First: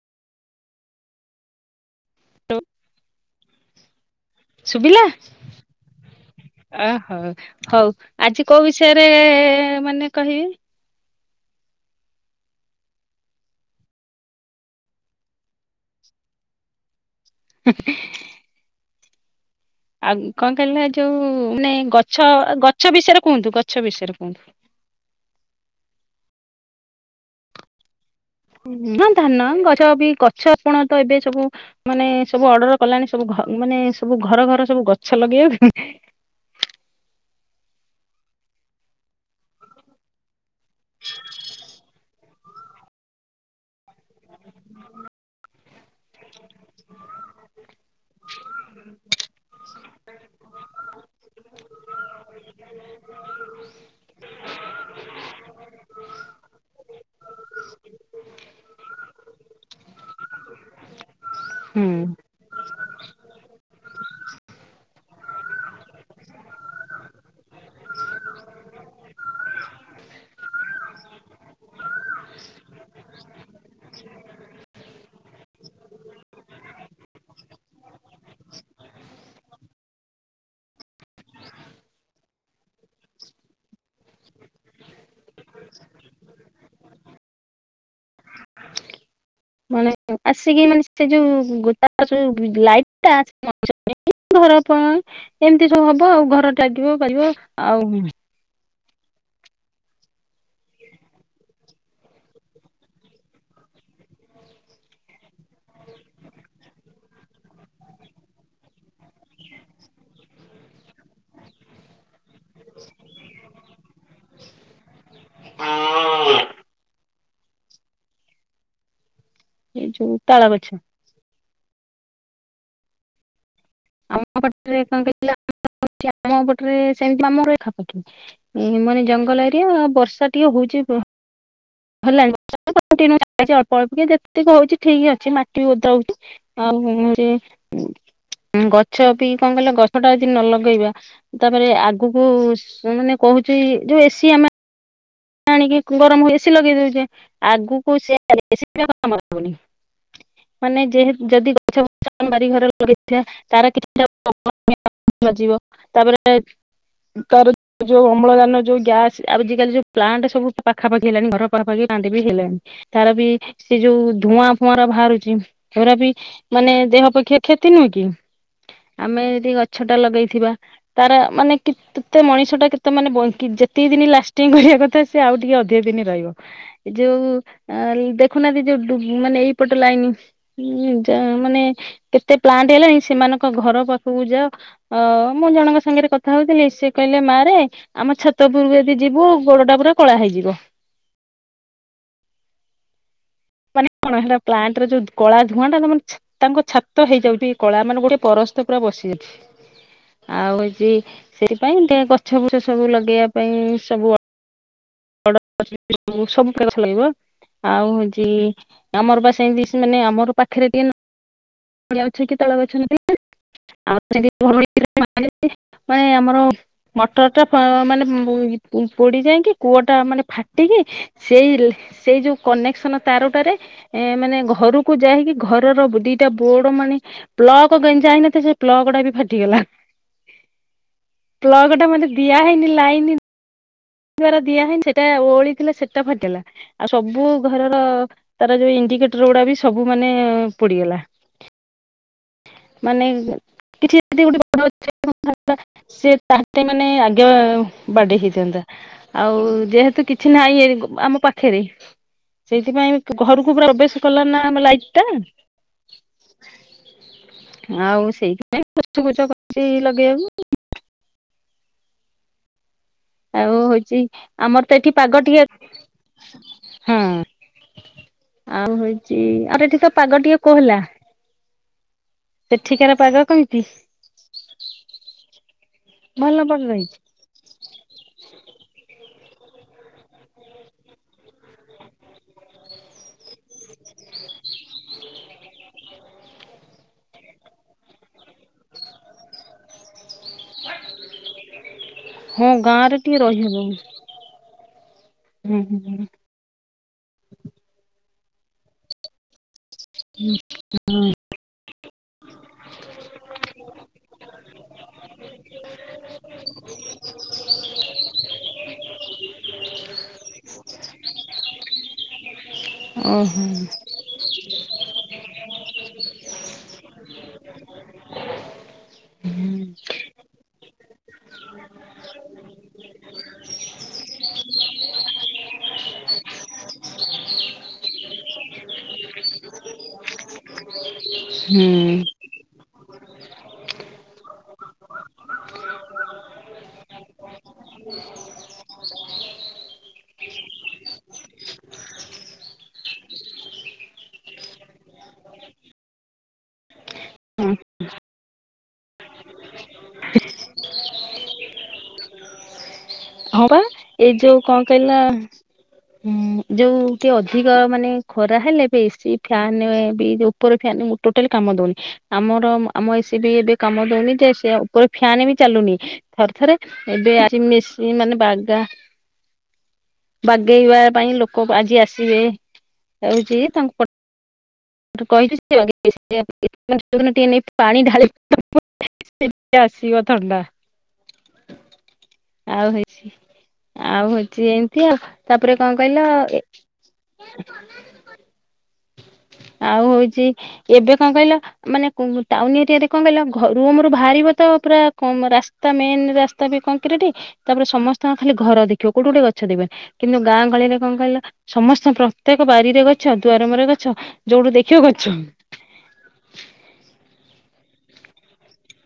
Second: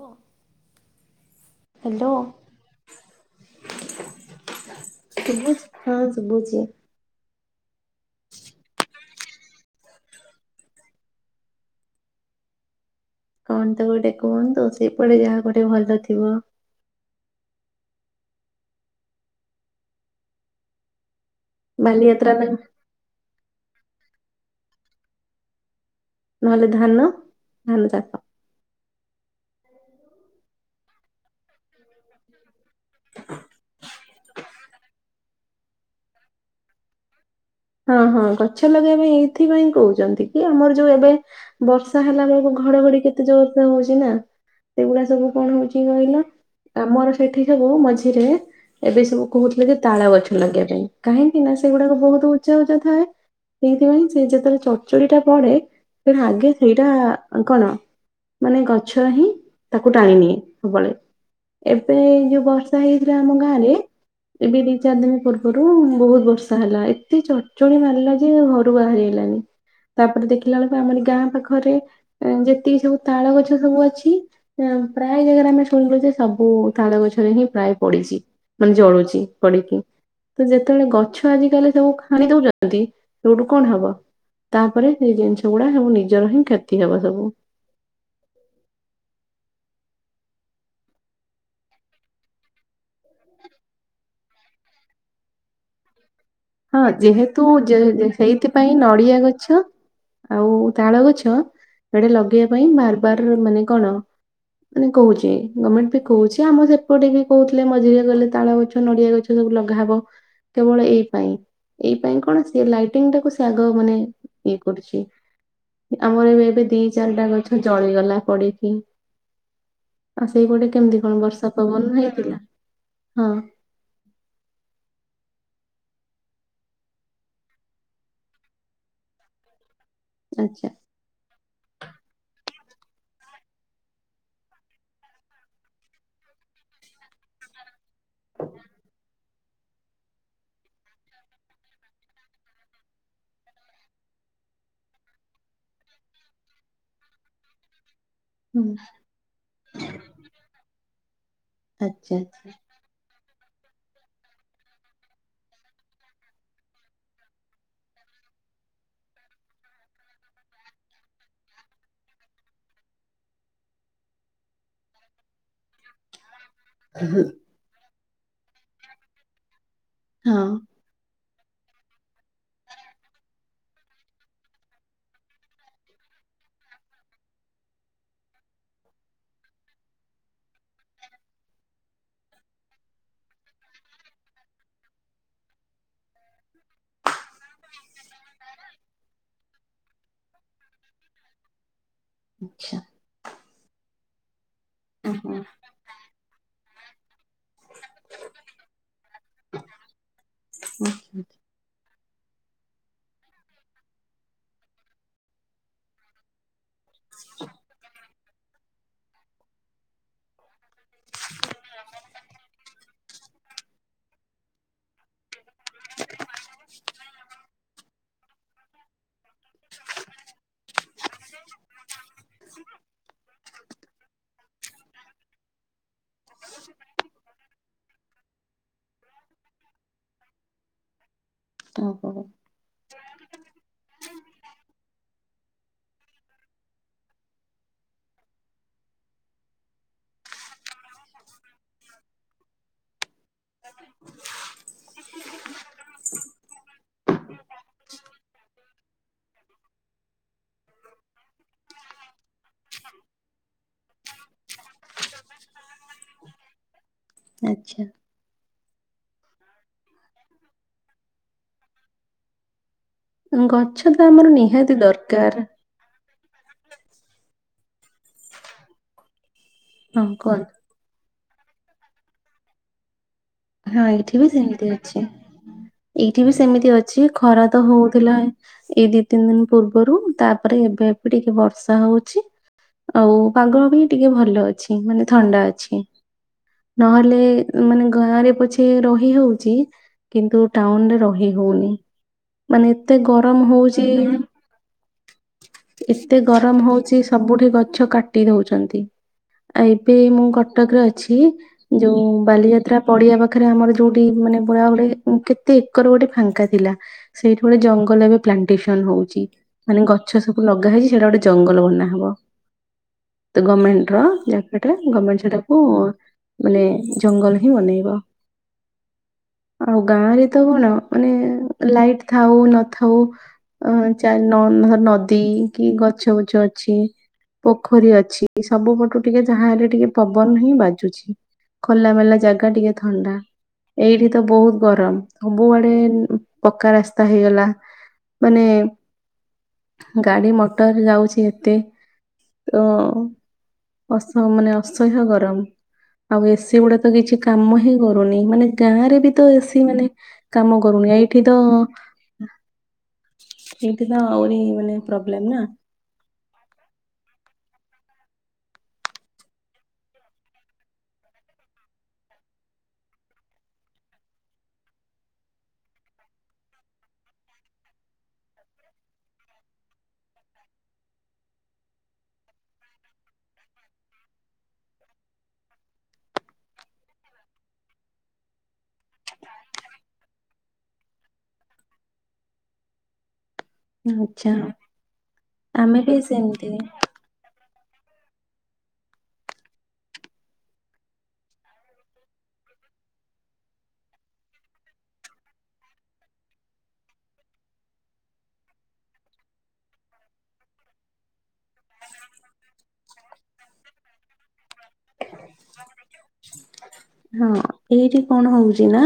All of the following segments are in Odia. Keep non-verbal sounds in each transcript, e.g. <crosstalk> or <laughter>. ହଁ। ହ୍ୟାଲୋ ଶୁଭିଲା ସୁବୁଛି ହଁ ସୁବୁଛି। ଅହୋ ହଉ। ଆଜି କୋଉ ବିଷୟରେ ବେ ମାନେ କହିବି? କଣ ତ ଗୋଟେ କୁହନ୍ତୁ ସେପଟେ ଯାହା ଗୋଟେ ଭଲ ଥିବ। <inaudible> ଆଉ କଣ କହିଲା ଯୋଉ ନାଇଁ ଗଛ ବାଲିଯାତ୍ରା ପାଇଁ ଗଛ ବିଷୟରେ କୁହନ୍ତୁ ଗଛ ଛ ବିଷୟରେ କିନ୍ତୁ ନହେଲେ ଧାନ ଧାନ ଚାପ ହଁ ଧାନ ଗଛ ବି ଗଛ ଆପଣ ତ ଏବେ ସବୁ ମାନେ ସବୁ ଅର୍ଡର କଲାଣି ସବୁ ମାନେ ସବୁ ଘର ଘର ସବୁ ଗଛ ଲଗେଇବା ହଁ ହଁ ଗଛ ଲଗେଇବା ପାଇଁ ଏଇଥିପାଇଁ କହୁଛନ୍ତି କି ଆମର ଯୋଉ ଏବେ ବର୍ଷା ହେଲା ବେଳକୁ ଘଡଘଡି କେତେ ଜୋର ହଉଛି। ସେଗୁଡା ସବୁ କଣ ହଉଛି କହିଲ ଆମର ସେଠି ସବୁ ମଝିରେ ଏବେ ସବୁ କହୁଥିଲେ ଯେ ତାଳ ଗଛ ଲଗେଇବା ପାଇଁ କାହିଁକି ନା ସେଗୁଡାକ ବହୁତ ଛ ଥାଏ ସେଇଥିପାଇଁ ସେ ଯେତେବେଳେ ଚଚୁଡି ଟା ପଡେ ସେ ଆଗେ ସେଇଟା କଣ ମାନେ ଗଛ ହିଁ ତାକୁ ଟାଣି ନିିଏ ସବୁବେଳେ। ହୁଁ। ଏବେ ଯୋଉ ବର୍ଷ ହେଇଥିରେ ଆମ ଗାଁ ରେ ଏବେ ଦି ଚାରି ଦିନ ପୂର୍ବରୁ ବହୁତ ବର୍ଷା ହେଲା ଏତେ ଚଡ ଚଡ଼ି ମାରିଲା ଯେ ଘରୁ ବାହାରି ହେଲାନି ତାପରେ ଦେଖିଲା ବେଳକୁ ଆମର ଗାଁ ପାଖରେ ଯେତିକି ସବୁ ତାଳ ଗଛ ସବୁ ଅଛି ପ୍ରାୟ ଜାଗାରେ ଆମେ ଶୁଣିଲୁ ଯେ ସବୁ ତାଳ ଗଛରେ ହିଁ ପ୍ରାୟ ପଡିଛି। ମାନେ ଜଳୁଛି ପିଡିକି। ତ ଯେତେବେଳେ ଗଛ ଆଜିକାଲି ସବୁ ଖାଣି ଦଉଛନ୍ତି ସେଇଠୁ କଣ ହବ ତାପରେ ସେଇ ଜିନିଷ ଗୁଡା ସବୁ ନିଜର ହିଁ କ୍ଷତି ହବ ସବୁ। ମାନେ ଆସିକି ମାନେ ସେ ଯୋଉ <unintelligible> ଲାଇଟ ଘର ଏମିତି ସବୁ ହବ ଆଉ ଘ ହଁ ଯେହେତୁ ଯେହୁ ସେଇଥିପାଇଁ ନଡିଆ ଗଛ ଆଉ ତାଳ ଗଛ ଏଡେ ଲଗେଇବା ପାଇଁ ବାର ବାର ମାନେ କଣ ମାନେ କହୁଛି ଗମେଣ୍ଟ ବି କହୁଛି ଆମର ସେପଟେ ବି କହୁଥିଲେ ମଝିରେ ଗଲେ ତାଳ ଗଛ ନଡିଆ ଗଛ ସବୁ ଲଗାହବ କେବଳ ଏଇ ପାଇଁ ଏଇ ପାଇଁ କ କଣ ସେ ଲାଇଟିଙ୍ଗ ଟାକୁ ସେ ଆଗ ମାନେ ଇଏ କରୁଛି ଆମର ଏବେ ଦି ଚାରିଟା ଗ ଗଛ ଜଳିଗଲା ପଡିକି। ଏଇ ଯୋଉ ଆଉ ତାଳ ସେଇପଟେ ଗଛ। କେମିତି କଣ ବର୍ଷା ପବନ ହେଇଥିଲା ହଁ। ଆମଟରେ <inaudible> ସେମିତି ଆମର <unintelligible> ମାନେ ଜଙ୍ଗଲ ଏରିଆ ବର୍ଷା ଟିକେ ଆଚ୍ଛା ହଉଛି ପ ହେଲାଣି <inaudible> ଅଳ୍ପ ଅଳ୍ପ କି ଯେତିକି ହଉଛି ଠିକ ଅଛି ମାଟି ବି ଓଦଉଛି ଆଉ ଗଛ ବି କଣ କଲ ଗଛ ଟା ଯଦି ନ ଲଗେଇବା ତାପରେ ଆଗକୁ ଶୁଣୁନ କହୁଛି ଯୋଉ ଏସି ଆମେ ଆଣିକି କୁଲଲ ଆମେ ଏସି ଲଗେଇ ଦଉଛେ ଆଗକୁ ସେ ହୁଁ <unintelligible> ଯଦି ଗଛ ବ ଆଚ୍ଛା ଆ ବାରିଘରେ ଲଗେଇଥିବା। ତାର କିଛିଟ <inaudible> ବାିବ ତାପରେ ତାର ଯୋଉ ଅମ୍ଳଜାନ ଯୋଉ ଗ୍ୟାସ୍ ଆଜିକାଲି ଯୋଉ ପ୍ଲାଣ୍ଟ ସବୁ ପାଖାପାଖି ହେଲାଣି ଘର ପାଖାପାଖି ପ୍ଲାଣ୍ଟ ବି ହେଲାଣି ତାର ବି ସେ ଯୋଉ ଧୂଆଁ ଫୁଆଁ ର ବାହାରୁଛି ହେରା ବି ମାନେ ଦେହ ପକ୍ଷେ କ୍ଷତି ନୁହେଁ କି? ଆମେ ଯଦି ଗଛ ଗଛ ଟା ଆଚ୍ଛା ଲଗେଇଥିବା ହଁ ତାର ମାନେ କି କେତେ ମଣିଷ ଟା କେତେ ମାନେ ବଙ୍କ ଯେତିକି ଦିନ ଲାଷ୍ଟିଂ କରିବ। କଥା ସେ ଆଉ ଟିକେ ଅଧିକ ଦିନ ରହିବ ଯୋଉ ଦେଖୁନାହାନ୍ତି ଯୋଉ ମାନେ ଏଇପଟ ଲାଇନ ଯ ମାନେ କେତେ ପ୍ଲାଣ୍ଟ ହେଲାଣି ସେମାନଙ୍କ ଘର ପାଖକୁ ଯାଅ ମୁଁ ଜଣଙ୍କ ସାଙ୍ଗରେ କଥା ହଉଥିଲି ସେ କହିଲେ ମା ରେ ଆମ ଛାତଉପରକୁ ଯଦି ଯିବ ଗୋଡ ଟା ପୁରା କଳା ହେଇଯିବ। ଆଛା। ମାନେ କଣ ହେଲା? ପ୍ଲାଣ୍ଟରେ ଯୋଉ କଳା ଆଚ୍ଛା ଧୂୁଆଁ ଟା ତମର ତାଙ୍କ ଛାତ ହେଇଯାଉଛି। କଳା ମାନେ ଗୋଟେ ପରସ୍ତ ପୁରା ବସି ଯାଇଛି ଆଉ ହେଉଛି ଆଚ୍ଛା, ସେଥିପାଇଁ ଗଛ ଫୁଛ ସବୁ ଲଗେଇବା ପାଇଁ ସବୁ ସବୁ <unintelligible> ଲାଗିବ ଆଉ ହେମିତି ଆମର ବା ସେମତି ମାନେ ଆମର ପାଖରେ ଟିକେ <inaudible> ତଳ ଅଛ। <inaudible> ଆଉ ମାନେ ଆମର ମଟର ଟା ମାନେ ପୋଡି ଯାଇକି କୂଅଟା ମାନେ ଫାଟିକି ସେଇ ସେଇ ଯୋଉ କନେକ୍ସନ ତାରଟାରେ ମାନେ ଘରକୁ ଯାଇକି ଘରର ଦିଟା ବୋର୍ଡ ମାନେ ପ୍ଲଗ ଗେଞ୍ଜା ହେଇଠୀ ପ୍ଲଗ ଟା ବି ଫାଟିଗଲା ପ୍ଲଗ ଟା ମାନେ ଓହୋ ଦିଆ ହେଇନି ଲାଇନି ଦ୍ଵାରା ଦିଆହେଇନି ସେଟା ଓଳିଥିଲା ସେଟା ଫାଟିଲା ଆଉ ସବୁ ଘରର ତାର ଯୋଉ ଇଣ୍ଡିକେଟର ଗୁଡା ବି ସବୁ ମାନେ ପୋଡିଗଲା। ମାନେ କିଛି ଯି ଗୋୟେସେ <inaudible> ତା ମାନେ ଆଗେ ବାଡି ହେଇଥାନ୍ତା ଆଉ ଯେହେତୁ କିଛି ନାହିଁ ଆମ ପାଖରେ ସେଇଥିପାଇଁ ଘରକୁ ପୁରା ପ୍ରବେଶ କଲା ନା ଆମ ଲାଇଟ ଟା ଆଚ୍ଛା ଆଉ ସେଇଥି ପାଁୟୀ ପଛ ଫଛ କରି ଲଗେଇବାକୁ ଆଉ ଗଛ ହଉଛି ତ ଆମର ତ ନିହାତି ଏଠି ପାଗ ଟିକେ ଦରକାର ହଁ ଆଉ ହଉଛି। ଆର ଏଠି ତ ହଁ ପାଗ ଟିକେ କୁହନ୍ତୁ କୋହ ହେଲା। ସେଠିକାର ପାଗ କେମିତି? ହଁ ଏଇଠି ବି ସେମିତି ଅଛି। ଏଇଠି ବି ଭଲ ପାଗ ସେମିତି ହେଇଛି ଅଛି ଖରା ତ ହଉଥିଲା ଏଇ ଦିଇ। ତିନି ଦିନ ପୂର୍ବରୁ ତାପରେ ଏବେ ଏବେ ଟିକେ ବର୍ଷା ହଉଛି। ଆଉ ପାଗ ଅପେକ୍ଷା ଟିକେ ଭଲ ଅଛି ମାନେ ଥଣ୍ଡା ଅଛି ନହେଲେ ମାନେ। ଗାଁ ରେ ପଛେ ରହି ହେଉଛି କିନ୍ତୁ ଟାଉନ ରେ ରହି ହଉନି। ହଁ ମାନେ ଗାଁ ରେ ଏତେ ଟିକେ ଗରମ ରହିହବନି। ହଉଛି। ଏତେ ଗରମ ହଉଚି ସବୁଠି ଗଛ। କାଟି ଦୋଉଛନ୍ତି। ଏବେ ମୁଁ କଟକରେ ଅଛି ଯୋଉ ବାଲିଯାତ୍ରା ପଡ଼ିଆ ପାଖରେ ଆମର ଯୋଉ। ମାନେ ପୁରା ଗୋଟେ କେତେ ଏକର ଗୋଟେ ଫାଙ୍କା ଥିଲା ସେଇଠି ଗୋଟେ ଜଙ୍ଗଲ ଏବେ ପ୍ଲାନ୍ ଷ୍ଟେସନ ହଉଛି। ମାନେ ଗଛ ସବୁ ଲଗା ହେଇଛି ସେଇଟା ଗୋଟେ ଜଙ୍ଗଲ ବନା ହବ। ଓହୋ ଗମେଟ୍ ର। ସେଟା ଗମେଟ୍ ସେଟାକୁ ମାନେ ଜଙ୍ଗଲ ହିଁ ବନେଇବ। ଆଉ ଗାଁ ରେ ତ କଣ ମାନେ ଲାଇଟ୍ ଥାଉ ନ ଥାଉ। ନ ନଦୀ କି ଗଛ ବୁଛ ଅଛି ପୋଖରୀ ଅଛି ସବୁ ପଟୁ ଟିକେ ଯାହାହେଲେ ଟିକେ ପବନ। ପବନ ହିଁ ବାଜୁଛି ହୁଁ ଖୋଲା ମେଲା ଜାଗା ଟିକେ। ଥଣ୍ଡା ଏଇଠି ତ ବହୁତ ଗରମ ସବୁଆଡେ ପକ୍କା ରାସ୍ତା ହେଇଗଲା ମାନେ। ଗାଡି ମଟର ଯାଉଛି ଏତେ ତ ତାସହ ମାନେ ଅସହ୍ୟ ଗରମ ଆଉ ଏସି ଗୁଡା ତ କିଛି କାମ ହିଁ କରୁନି। ମାନେ ଗାଁ ରେ ବି ତ ଏସି ମାନେ କାମ କରୁନି ଏଇଠି ତ। ହଁ ବା ଏଇଠି ତ ଏଇ ଆହୁରି ଯୋଉ କଣ ମାନେ କହିଲା ପ୍ରୋବ୍ଲେମ ନା ଯୋଉ ଟିକେ ଅଧିକ। ମାନେ ଖରା ହେଲେ ବି ଏସି ଫ୍ୟାନ୍ ଉପର ଫ୍ୟାନ୍ ଟୋଟାଲ କାମ ଦଉନି। ଆମର ଆମ ଏସି ବି ଏବେ କାମ ଦଉନି ଯେ ଉପର ଫ୍ୟାନ୍ ବି ଚାଲୁନି ଥରେ ଥରେ ଏବେ ଆସି ମେସିନ୍ ମାନେ ବାଗା। ବାଗେଇବା ପାଇଁ ଲୋକ ଆଜି ଆସିବେ ହଉଛି ତାଙ୍କୁ। କହି ଦିଅ ଟିକେ ନେଇ ପାଣି ଢାଳି ଆସିବ ଥଣ୍ଡା ଆଉ ହେଇଛି। ଆଉ ଆଚ୍ଛା ହଉଛି ଏମିତି ଆଉ ତାପରେ ଆମେ କଣ ବି କହିଲ ଏ। ସେମିତି <inaudible> ଆଉ ହଉଛି ଏବେ କଣ କହିଲ ମାନେ ଟାଉନ ଏରିଆରେ କଣ କହିଲ ରୁମରୁୁ ବାହାରିବ ତ ପୁରା ରାସ୍ତା ମେନ୍ ରାସ୍ତା ବି କକ୍ରିଟ ତାପରେ ସମସ୍ତଙ୍କ ଖାଲି ଘର ଦେଖିବ କୋଉଠି ଗୋଟେ ଗଛ ଦେଖିବନି କିନ୍ତୁ ଗାଁ ଗହଳି ରେ କଣ କହିଲା ସମସ୍ତ ପ୍ରତ୍ୟେକ ବାରିରେ ଗଛ ଦୁଆରେ ଅମର ଗଛ ଯୋଉଠୁ ଦେଖି ଛି ଗଛ। ହଁ ଏଇଠି କଣ ହଉଛି ନା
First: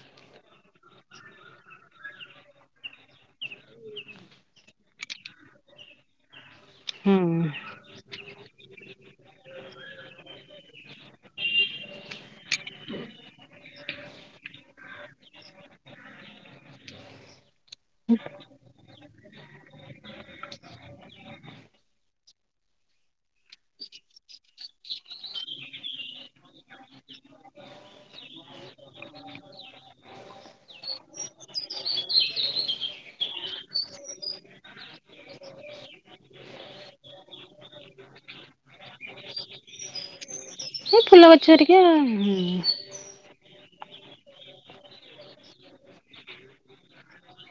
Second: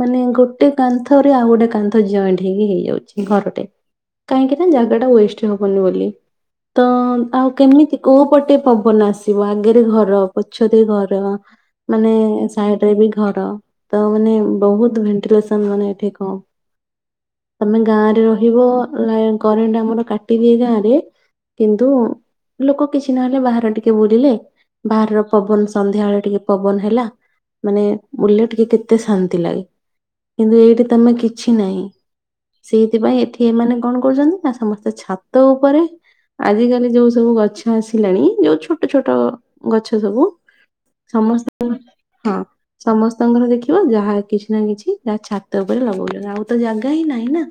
ମାନେ ଗୋଟେ କାନ୍ଥରେ ଆଉ ଗୋଟେ କାନ୍ଥ ଜଏଣ୍ଟ ହେଇକି ହେଇଯାଉଛି। ଘରଟେ କାହିଁକି ନା ଜାଗା ଟା ୱଷ୍ଟ ହବନି ବୋଲି। ତ ହୁଁ। ଆଉ କେମିତି କୋଉ ପଟେ ପବନ ଆସିବ ଆଗରେ ଘର। ସେ ଘର ମାନେ ସାଇଡ ରେ ବି ଘର ତ ମାନେ ବହୁତ ଭେଣ୍ଟିଲେସନ ମାନେ ଏଠି କମ। ତମେ ଗାଁରେ ରହିବ ନା କରେଣ୍ଟ ଆମର କାଟିଦିଏ ଗାଁରେ କିନ୍ତୁ ଲୋକ କିଛି ନହେଲେ ବାହାର ଟିକେ ବୁଲିଲେ ବାହାର ପବନ ସନ୍ଧ୍ୟାବେଳେ ଟିକେ ପବନ ହେଲା ମାନେ ବୁଲିଲେ ଟିକେ କେତେ ଶାନ୍ତି ଲାଗେ କିନ୍ତୁ ଏଇଠି ତମେ କିଛି ନାହିଁ ସେଇଥିପାଇଁ ଏଠି ଏମାନେ କଣ କରୁଛନ୍ତିନା ସମସ୍ତେ ଛାତ ଉପରେ ଆଜିକାଲି ଯୋଉ ସବୁ ଗଛ ଆସିଲାଣି ଯୋଉ ଛୋଟ ଛୋଟ ଏସବୁ ଏ ଫୁଲ ଗଛ ସମସ୍ତ ହେରିକା ହଁ ସମସ୍ତଙ୍କର ଘରେ ଦେଖି ଯାହା କିଛି ନା କିଛି ଯାହା ଛାତ ଉପରେ ଲଗଉଛନ୍ତି ଆଉ। ତ ଜାଗା ହିଁ ନାହିଁ ନା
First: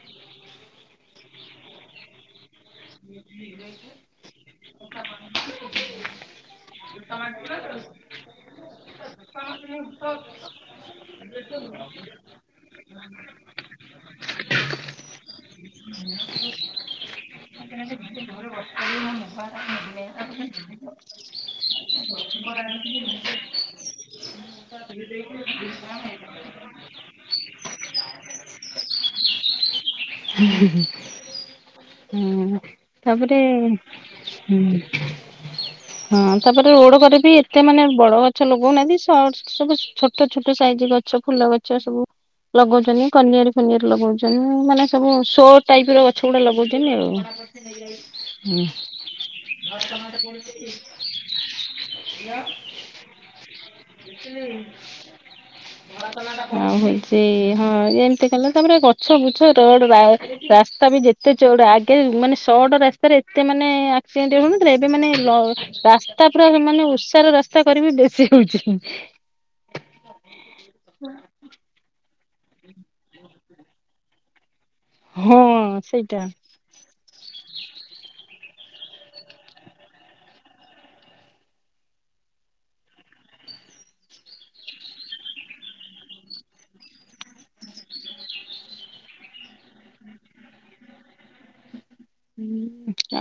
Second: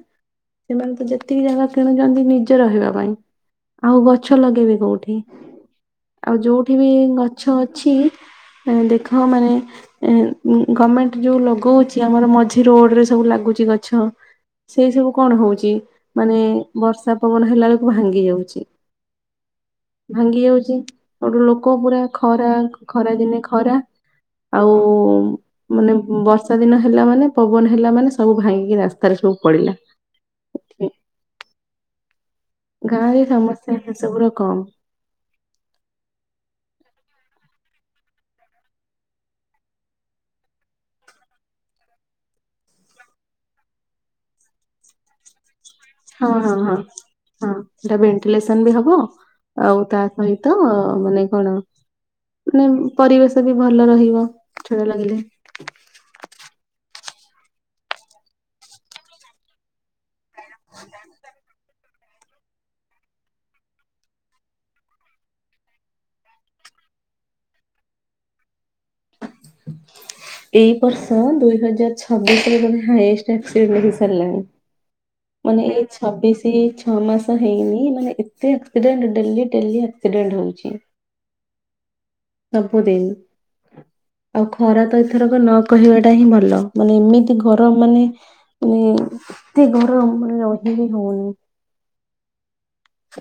ସେମାନେ ତ ଯେତିକି ଜାଗା କିଣୁଛନ୍ତି। ନିଜେ ରହିବା ପାଇଁ ଆଉ ଗଛ ଲଗେଇବେ କୋଉଠି ଆଉ ଯୋଉ ଠି ବି ଗଛ। ଗଛ ଅଛି ଦେଖ ମାନେ ଗମେଟ୍ ଯୋଉ ଲଗଉଛି ଆମର ମଝି ରୋଡ ରେ ସବୁ ଲାଗୁଛି ଗଛ। ସେଇସବୁ କଣ ହଉଛି ମାନେ ବର୍ଷା ପବନ ହେଲାବେଳକୁ ଭାଙ୍ଗି ଯାଉଛି। ଭାଙ୍ଗି ଯାଉଛି ଆଉ ଗୋଟେ ଲୋକ ପୁରା ଖରା ଖରା ଦିନେ ଖରା। ଆଉ ମାନେ ବର୍ଷା ଦିନ ହେଲା ମାନେ ପବନ ହେଲା ମାନେ ସବୁ ଭାଙ୍ଗିକି ରାସ୍ତାରେ ସବୁ ପଳେଇଲା। <unintelligible> ହୁଁ ଗାଁ ରେ ତାପରେ ସମସ୍ୟା ସେ ସବୁର କମ ହଁ ହଁ ତାପରେ ଓଡ କା ବି ଏତେ ମାନେ ବଡ ଗଛ ଲଗଉନାହାନ୍ତି ସଟ୍ ସବୁ ଛୋଟ ଛୋଟ ସାଇଜ ଗଛ ଫୁଲ ଗଛ ସବୁ ଲଗଉଛନ୍ତି କନିଆରି ଫନିଆର ଲଗଉଛନ୍ତି ମାନେ ସବୁ ଶୋ ଟାଇପ ର ଗଛ ହଁ ଗୁଡା ହଁ ହଁ ଲଗୋଉଛନ୍ତି ହଁ ଆଉ। ସେଟା ଭେଣ୍ଟିଲେସନ ହୁଁ ବି ହବ ଆଉ ତା ସହିତ ମାନେ କଣ ମାନେ ପରିବେଶ ବି ଭଲ ରହିବ ଗଛଟା ଲାଗେଲେ। ଆଉ ହଉଛି ସେ ହଁ ଏମିତି କଲା ତାପରେ ଗଛ ବୁଛ ରୋଡ ବା ରାସ୍ତା ବି ଯେତେ ଚଉଡା ଆ ଏ ମାନେ। ସଟ ରାସ୍ତାରେ ଏତେ ମାନେ ଆକ୍ସିଡେଣ୍ଟ ହଉନଥିଲା ଏବେ ମାନେ ରାସ୍ତା ପୁରା ମାନେ ଉସାର ରାସ୍ତା କରିବି ବେଶୀ ହଉଛି। ଏଇ ବର୍ଷ ଦୁଇ ହଜାର ଛ ହାଇଏଷ୍ଟ ଲେଖିସାରିଲାଣି। ହଁ ମାନେ ଏଇ ସେଇଟା ଛବିଶି ଛଅ ମାସ। ହେଇନି ମାନେ ଏତେ ଆକ୍ସିଡେଣ୍ଟ ଡେଲି ଡେଲି ଆକ୍ସିଡେଣ୍ଟ ହଉଛି ସବୁଦିନ ଆଉ ଖରା ତ ଏଥରକ ନ କହିବାଟା ହିଁ ଭଲ ମାନେ ଏମିତି ଗରମ ମାନେ ମାନେ ଏତେ କମ ରହିବି ହଉନି।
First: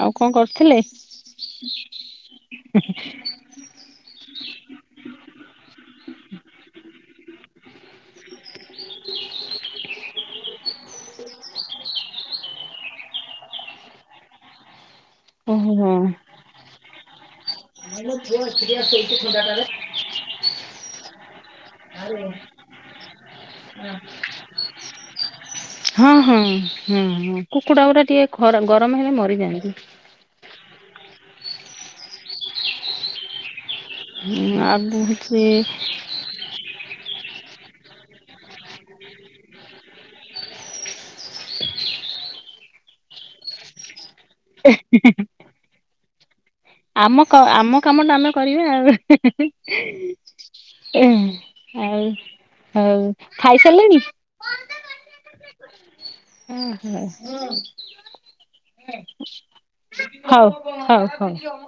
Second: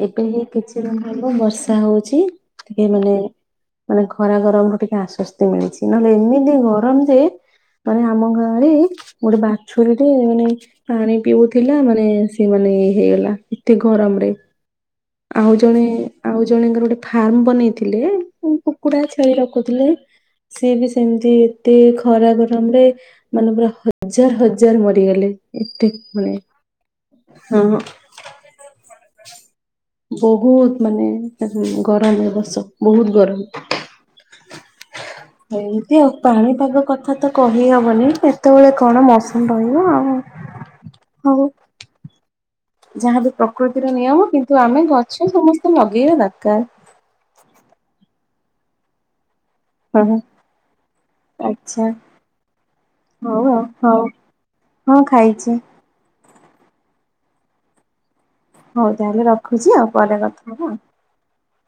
ଆଉ ଏବେ କଣ ହେଇ କରୁଥିଲେ କିଛିଦିନ ହେବ ବର୍ଷା ହଉଛି ଟିକେ ମାନେ ମାନେ ଖରା ଗରମରୁ ଟିକେ ଆଶ୍ଵସ୍ତି ମିଳୁଛି ନହେଲେ ଏମିତି ଗରମ ଯେ ମାନେ ଆମ ଗାଁରେ ଗୋଟେ ବାଛୁରୀଟେ ମାନେ ପାଣି ପିଉ ମାନେ ସେମାନେ ହେଇଗଲା ଏତେ ଗରମ ରେ। ଆଉ ଜଣେ ଓହୋ। ଆଉ ଜଣଙ୍କର ଗୋଟେ ଫାର୍ମ ବନେଇଥିଲେ କୁକୁଡା ଛେଳି ରଖୁଥିଲେ ସିଏ ବି ସେମିତି ଏତେ ଖରା ଗରମରେ ମାନେ ପୁରା ହଜାର ହଜାର ମରିଗଲେ ଏତେ ହଁ ମାନେ ହଁ ହଁ ହଁ ହଁ। କୁକୁଡ଼ା ଗୁରା ଟିକେ ଖରା ଗରମ ହେଲେ ମରିଯାଆନ୍ତି। ବହୁତ ମାନେ ଗରମ ଏ ବର୍ଷ ବହୁତ ଗରମ। ହ <unintelligible> ଏବେତ କହିହବନି କେତେବେଳେ କଣ ମସୁମ ରହିବ ଆଉ ହଉ। ଯାହାବି ପ୍ରକୃତିର ନିୟମ। କିନ୍ତୁ ଆମେ ଗଛ ସମସ୍ତେ ଲଗେଇବା ଦରକାର। ଆମ କ ଆମ କାମ ଟା ଆମେ କରିବା ଆଉ। ହ ଆଛା ଆଉ ହଉ ହଉ ଆଉ ଖାଇସାରିଲେଣି? ହଉ ହଁ ଖାଇଛି। ଓହୋ। ହଉ ତାହେଲ। ରଖୁଛି ଆଉ ପରେ କଥା ହଉ ହବା ହଉ ହଉ। ଆଉ।